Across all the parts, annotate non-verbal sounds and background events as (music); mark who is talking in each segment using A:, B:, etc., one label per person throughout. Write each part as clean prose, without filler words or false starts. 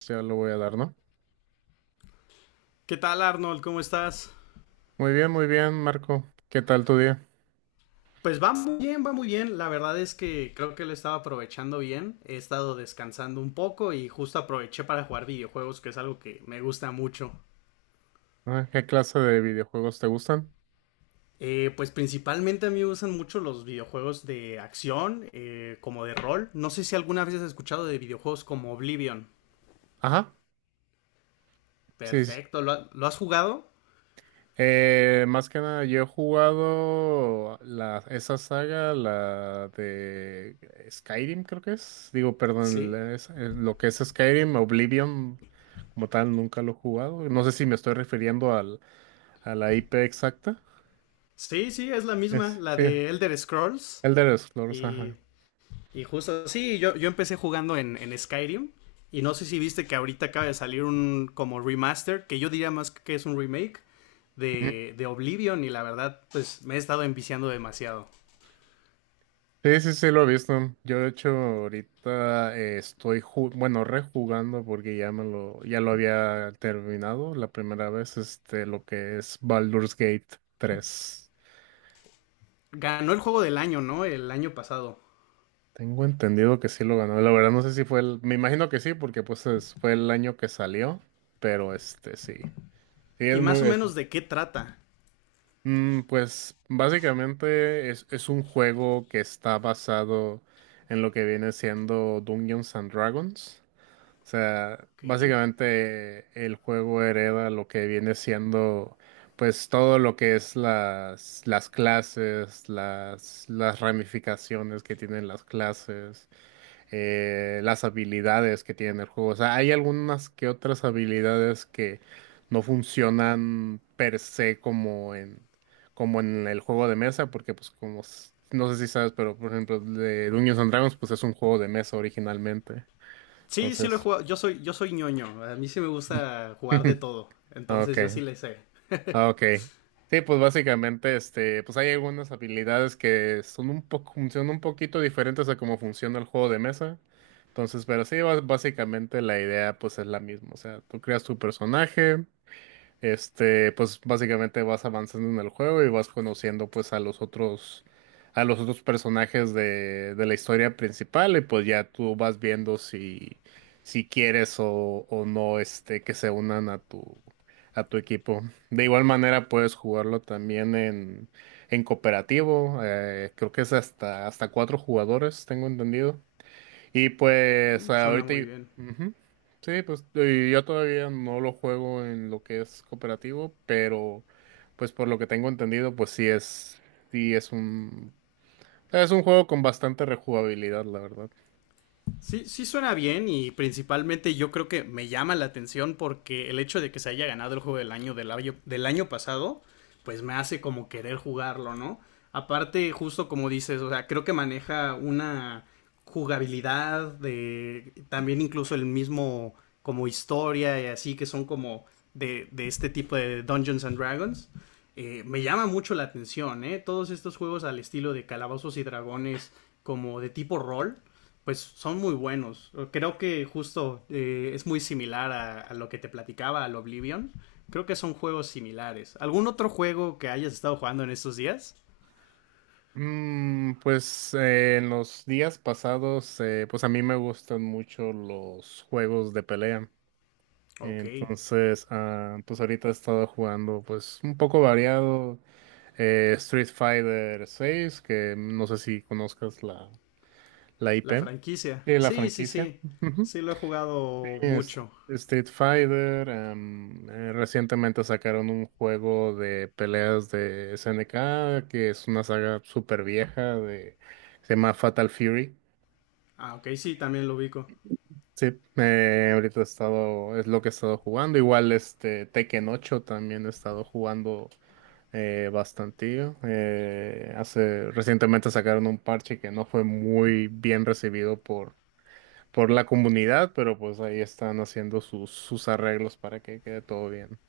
A: Sí, ya lo voy a dar, ¿no?
B: ¿Qué tal, Arnold? ¿Cómo estás?
A: Muy bien, Marco. ¿Qué tal tu día?
B: Pues va muy bien, va muy bien. La verdad es que creo que lo estaba aprovechando bien. He estado descansando un poco y justo aproveché para jugar videojuegos, que es algo que me gusta mucho.
A: Ah, ¿qué clase de videojuegos te gustan?
B: Pues principalmente a mí me gustan mucho los videojuegos de acción, como de rol. No sé si alguna vez has escuchado de videojuegos como Oblivion.
A: Ajá, sí. Sí.
B: Perfecto, ¿lo has jugado?
A: Más que nada, yo he jugado esa saga, la de Skyrim, creo que es. Digo, perdón,
B: Sí.
A: lo que es Skyrim, Oblivion, como tal, nunca lo he jugado. No sé si me estoy refiriendo a la IP exacta.
B: Sí, sí, es la misma,
A: Es,
B: la
A: sí,
B: de Elder Scrolls.
A: Elder Scrolls,
B: Y
A: ajá.
B: Y justo, sí, yo empecé jugando en Skyrim. Y no sé si viste que ahorita acaba de salir un como remaster, que yo diría más que es un remake de Oblivion. Y la verdad, pues me he estado enviciando demasiado.
A: Sí, sí, sí, lo he visto. Yo, de hecho, ahorita estoy, bueno, rejugando porque ya me ya lo había terminado la primera vez, este, lo que es Baldur's Gate tres.
B: Ganó el juego del año, ¿no? El año pasado.
A: Tengo entendido que sí lo ganó. La verdad no sé si fue el, me imagino que sí, porque pues fue el año que salió, pero este, sí. Sí, es
B: Y más o
A: muy,
B: menos de qué trata.
A: pues básicamente es un juego que está basado en lo que viene siendo Dungeons and Dragons. O sea,
B: Ok.
A: básicamente el juego hereda lo que viene siendo, pues todo lo que es las clases, las ramificaciones que tienen las clases, las habilidades que tiene el juego. O sea, hay algunas que otras habilidades que no funcionan per se como en el juego de mesa, porque pues como, no sé si sabes, pero por ejemplo, de Dungeons and Dragons, pues es un juego de mesa originalmente.
B: Sí, sí lo he
A: Entonces.
B: jugado. Yo soy ñoño. A mí sí me gusta jugar de
A: (laughs)
B: todo. Entonces yo
A: Okay,
B: sí le sé.
A: okay. Sí, pues básicamente, este, pues hay algunas habilidades que son un poco, funcionan un poquito diferentes a cómo funciona el juego de mesa. Entonces, pero sí, básicamente la idea pues es la misma. O sea, tú creas tu personaje. Este, pues básicamente vas avanzando en el juego y vas conociendo pues a los a los otros personajes de la historia principal y pues ya tú vas viendo si, si quieres o no este, que se unan a a tu equipo. De igual manera puedes jugarlo también en cooperativo, creo que es hasta, hasta cuatro jugadores, tengo entendido. Y pues
B: Suena
A: ahorita...
B: muy
A: y-
B: bien.
A: ujú. Sí, pues y yo todavía no lo juego en lo que es cooperativo, pero pues por lo que tengo entendido, pues sí sí es es un juego con bastante rejugabilidad, la verdad.
B: Sí, sí suena bien y principalmente yo creo que me llama la atención porque el hecho de que se haya ganado el juego del año del año pasado, pues me hace como querer jugarlo, ¿no? Aparte, justo como dices, o sea, creo que maneja una jugabilidad de también incluso el mismo como historia y así que son como de este tipo de Dungeons and Dragons. Me llama mucho la atención, ¿eh? Todos estos juegos al estilo de Calabozos y Dragones como de tipo rol pues son muy buenos. Creo que justo es muy similar a lo que te platicaba, al Oblivion. Creo que son juegos similares. ¿Algún otro juego que hayas estado jugando en estos días?
A: En los días pasados, pues a mí me gustan mucho los juegos de pelea.
B: Ok,
A: Entonces, ah, pues ahorita he estado jugando pues un poco variado. Street Fighter 6, que no sé si conozcas la
B: la
A: IP,
B: franquicia.
A: la
B: Sí, sí,
A: franquicia.
B: sí.
A: Ujú.
B: Sí, lo he jugado
A: Este,
B: mucho.
A: Street Fighter, recientemente sacaron un juego de peleas de SNK, que es una saga súper vieja, de, se llama Fatal Fury.
B: Ah, ok, sí, también lo ubico.
A: Sí, ahorita he estado, es lo que he estado jugando. Igual este Tekken 8 también he estado jugando bastantillo. Hace, recientemente sacaron un parche que no fue muy bien recibido por la comunidad, pero pues ahí están haciendo sus, sus arreglos para que quede todo bien.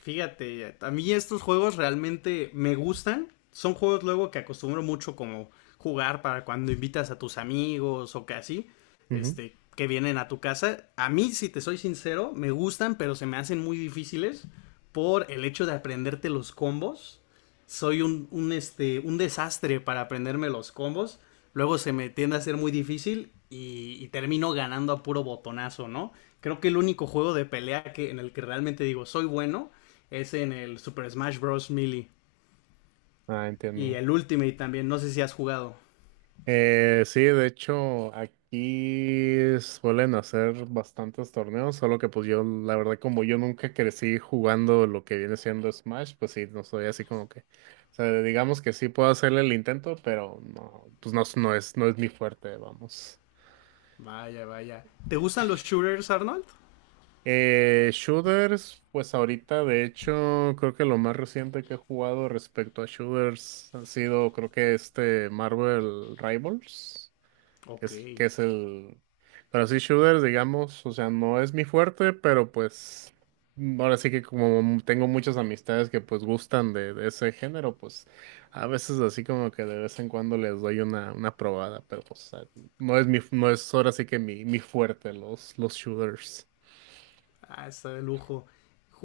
B: Fíjate, a mí estos juegos realmente me gustan. Son juegos luego que acostumbro mucho como jugar para cuando invitas a tus amigos o que así,
A: Ujú.
B: este, que vienen a tu casa. A mí, si te soy sincero, me gustan, pero se me hacen muy difíciles por el hecho de aprenderte los combos. Soy un desastre para aprenderme los combos. Luego se me tiende a ser muy difícil y termino ganando a puro botonazo, ¿no? Creo que el único juego de pelea en el que realmente digo soy bueno es en el Super Smash Bros. Melee.
A: Ah,
B: Y
A: entiendo.
B: el Ultimate también, no sé si has jugado.
A: Sí, de hecho, aquí suelen hacer bastantes torneos, solo que pues yo, la verdad, como yo nunca crecí jugando lo que viene siendo Smash, pues sí, no soy así como que, o sea, digamos que sí puedo hacerle el intento, pero no, pues no, no es, no es mi fuerte, vamos.
B: Vaya, vaya. ¿Te gustan los shooters, Arnold?
A: Shooters, pues ahorita, de hecho, creo que lo más reciente que he jugado respecto a shooters han sido, creo que este Marvel Rivals. Que
B: Ok.
A: es, que es el... Pero sí, shooters, digamos, o sea, no es mi fuerte, pero pues mm, ahora sí que como tengo muchas amistades que pues gustan de ese género, pues a veces así como que de vez en cuando les doy una probada, pero o sea, no es mi, no es ahora sí que mi fuerte, los shooters.
B: Ah, está de lujo.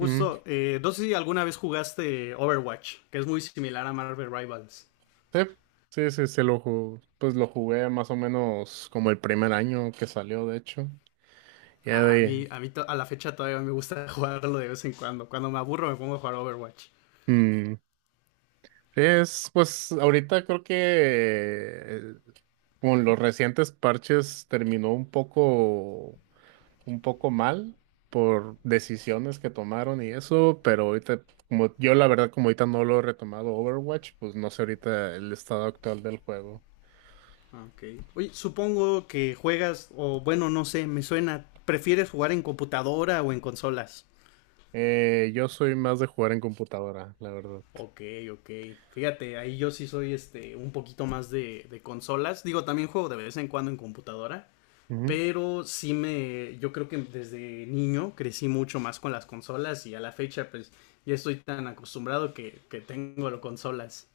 A: Ujú.
B: no sé si alguna vez jugaste Overwatch, que es muy similar a Marvel Rivals.
A: Sí, sí, sí, sí, pues lo jugué más o menos como el primer año que salió, de hecho. Ya de
B: A la fecha todavía me gusta (laughs) jugarlo de vez en cuando. Cuando me aburro me pongo a jugar Overwatch.
A: ahí. Es, pues, ahorita creo que con los recientes parches terminó un poco mal por decisiones que tomaron y eso, pero ahorita, como yo la verdad, como ahorita no lo he retomado Overwatch, pues no sé ahorita el estado actual del juego.
B: Ok. Oye, supongo que juegas, o bueno, no sé, me suena. ¿Prefieres jugar en computadora o en consolas?
A: Yo soy más de jugar en computadora, la verdad.
B: Ok, ok. Fíjate, ahí yo sí soy este un poquito más de consolas. Digo, también juego de vez en cuando en computadora. Pero sí me. Yo creo que desde niño crecí mucho más con las consolas. Y a la fecha, pues, ya estoy tan acostumbrado que tengo las consolas.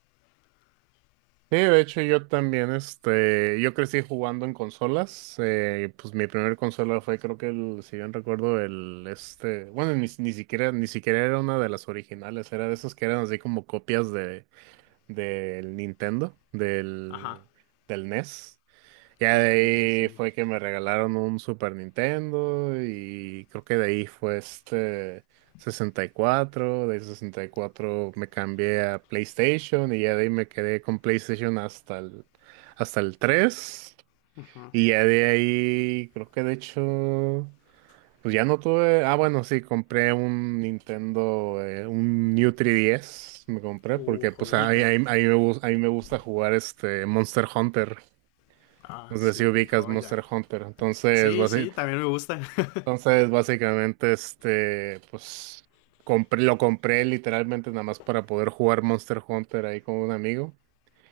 A: Sí, de hecho yo también, este, yo crecí jugando en consolas, pues mi primer consola fue creo que el, si bien recuerdo, el, este, bueno, ni siquiera, ni siquiera era una de las originales, era de esas que eran así como copias de, del Nintendo, del,
B: Ajá.
A: del NES, ya
B: Ok,
A: de ahí
B: sí.
A: fue que me regalaron un Super Nintendo y creo que de ahí fue este 64 de 64 me cambié a PlayStation y ya de ahí me quedé con PlayStation hasta el 3 y ya de ahí creo que de hecho pues ya no tuve, ah bueno sí, compré un Nintendo, un New 3DS me compré porque pues a mí,
B: Joyita.
A: a mí me, a mí me gusta jugar este Monster Hunter.
B: Ah,
A: No sé si
B: sí,
A: ubicas
B: joya.
A: Monster Hunter. Entonces,
B: Sí, sí, también me gusta. (laughs)
A: entonces básicamente, este, pues, compré, lo compré literalmente nada más para poder jugar Monster Hunter ahí con un amigo.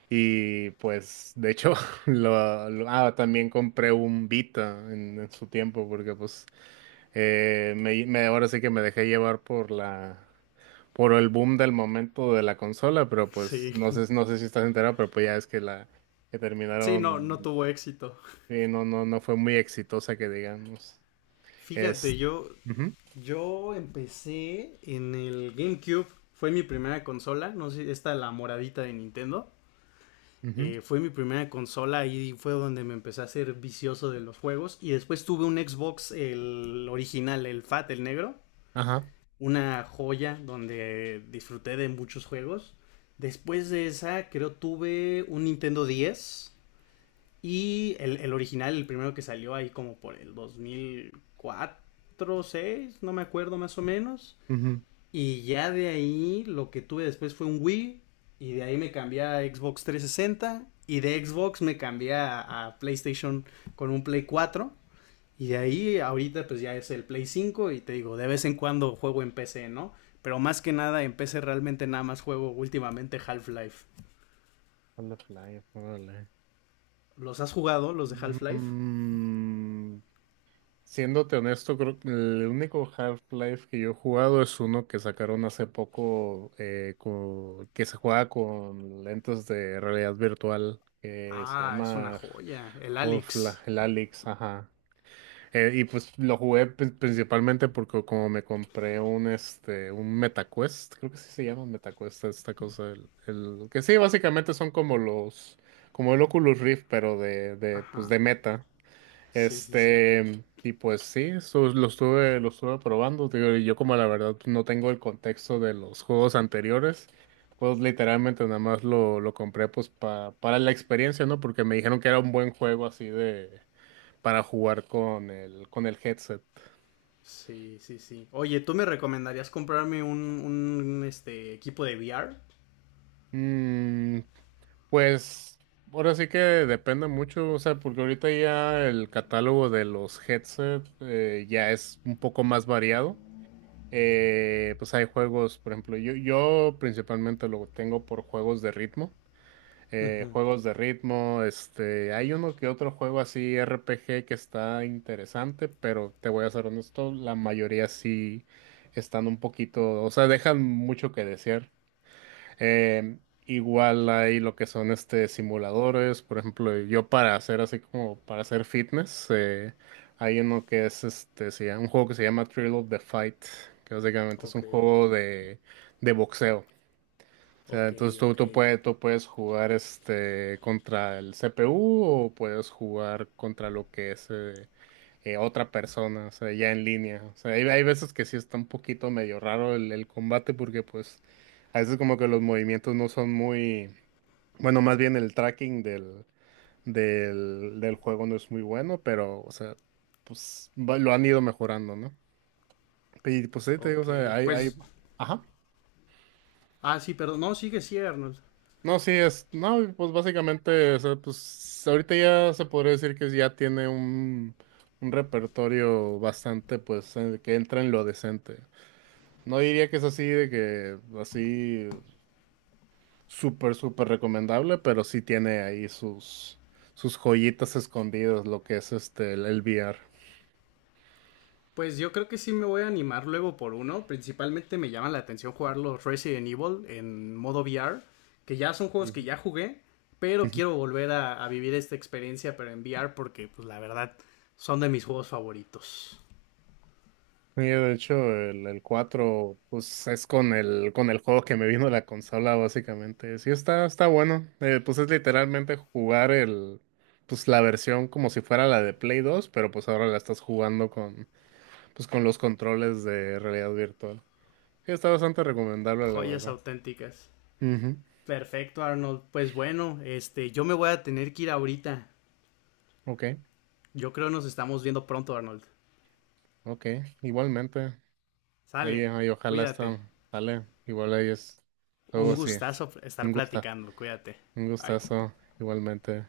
A: Y pues, de hecho, (laughs) también compré un Vita en su tiempo, porque pues, ahora sí que me dejé llevar por por el boom del momento de la consola, pero pues,
B: Sí.
A: no sé, no sé si estás enterado, pero pues ya es que que
B: Sí, no, no
A: terminaron.
B: tuvo éxito.
A: Sí, no, no fue muy exitosa que digamos. Es.
B: Fíjate, yo
A: Ujú,
B: Yo empecé en el GameCube, fue mi primera consola, no sé, esta la moradita de Nintendo.
A: ujú,
B: Fue mi primera consola y fue donde me empecé a ser vicioso de los juegos. Y después tuve un Xbox, el original, el Fat, el negro.
A: ajá.
B: Una joya donde disfruté de muchos juegos. Después de esa, creo tuve un Nintendo 10. El original, el primero que salió ahí como por el 2004, seis, no me acuerdo más o menos.
A: Ujú.
B: Y ya de ahí lo que tuve después fue un Wii. Y de ahí me cambié a Xbox 360. Y de Xbox me cambié a PlayStation con un Play 4. Y de ahí ahorita pues ya es el Play 5. Y te digo, de vez en cuando juego en PC, ¿no? Pero más que nada en PC realmente nada más juego últimamente Half-Life.
A: A la playa, órale.
B: ¿Los has jugado, los de Half-Life?
A: Mm, Siéndote honesto, creo que el único Half-Life que yo he jugado es uno que sacaron hace poco que se juega con lentes de realidad virtual que se
B: Ah, es una
A: llama
B: joya. El Alex.
A: Half-Life, el Alyx, ajá. Y pues lo jugué principalmente porque como me compré un un MetaQuest, creo que sí se llama MetaQuest esta cosa, que sí básicamente son como los como el Oculus Rift pero de pues
B: Ajá.
A: de Meta.
B: Sí, sí, sí.
A: Este y pues sí, eso lo estuve probando, digo, y yo como la verdad pues, no tengo el contexto de los juegos anteriores. Pues literalmente nada más lo compré pues para la experiencia, ¿no? Porque me dijeron que era un buen juego así de, para jugar con con el headset.
B: Sí, sí, sí. Oye, ¿tú me recomendarías comprarme un este equipo de VR?
A: Mm, pues ahora sí que depende mucho, o sea, porque ahorita ya el catálogo de los headsets ya es un poco más variado. Pues hay juegos, por ejemplo, yo principalmente lo tengo por juegos de ritmo. Juegos de ritmo, este, hay uno que otro juego así RPG que está interesante, pero te voy a ser honesto, la mayoría sí están un poquito, o sea, dejan mucho que desear. Eh, Igual hay lo que son este simuladores, por ejemplo, yo para hacer así como para hacer fitness, hay uno que es este, un juego que se llama Thrill of the Fight, que básicamente es un
B: Ok,
A: juego de boxeo. O sea,
B: ok,
A: entonces tú,
B: ok,
A: tú puedes jugar este contra el CPU o puedes jugar contra lo que es otra persona, o sea, ya en línea. O sea, hay veces que sí está un poquito medio raro el combate porque pues a veces como que los movimientos no son muy, bueno, más bien el tracking del juego no es muy bueno, pero, o sea, pues lo han ido mejorando, ¿no? Y pues sí, te digo, o sea,
B: ok.
A: hay,
B: Pues,
A: ajá.
B: ah, sí, perdón. No, sigue, sí, Arnold.
A: No, sí, no, pues básicamente, o sea, pues ahorita ya se podría decir que ya tiene un repertorio bastante, pues, que entra en lo decente. No diría que es así de que, así, súper, súper recomendable, pero sí tiene ahí sus, sus joyitas escondidas, lo que es este, el VR.
B: Pues yo creo que sí me voy a animar luego por uno. Principalmente me llama la atención jugar los Resident Evil en modo VR, que ya son juegos que ya jugué, pero
A: Sí.
B: quiero volver a vivir esta experiencia, pero en VR, porque, pues, la verdad, son de mis juegos favoritos.
A: Sí, de hecho, el 4, pues es con el juego que me vino la consola, básicamente. Sí, está, está bueno. Pues es literalmente jugar el, pues la versión como si fuera la de Play 2, pero pues ahora la estás jugando con, pues con los controles de realidad virtual. Sí, está bastante recomendable, la
B: Joyas
A: verdad.
B: auténticas.
A: Ujú.
B: Perfecto, Arnold. Pues bueno, este, yo me voy a tener que ir ahorita.
A: Ok,
B: Yo creo nos estamos viendo pronto, Arnold.
A: ok. Igualmente. Ahí,
B: Sale,
A: ahí ojalá
B: cuídate.
A: está, sale. Igual ahí es
B: Un
A: algo así.
B: gustazo estar
A: Un gusta,
B: platicando, cuídate.
A: un
B: Bye.
A: gustazo, igualmente.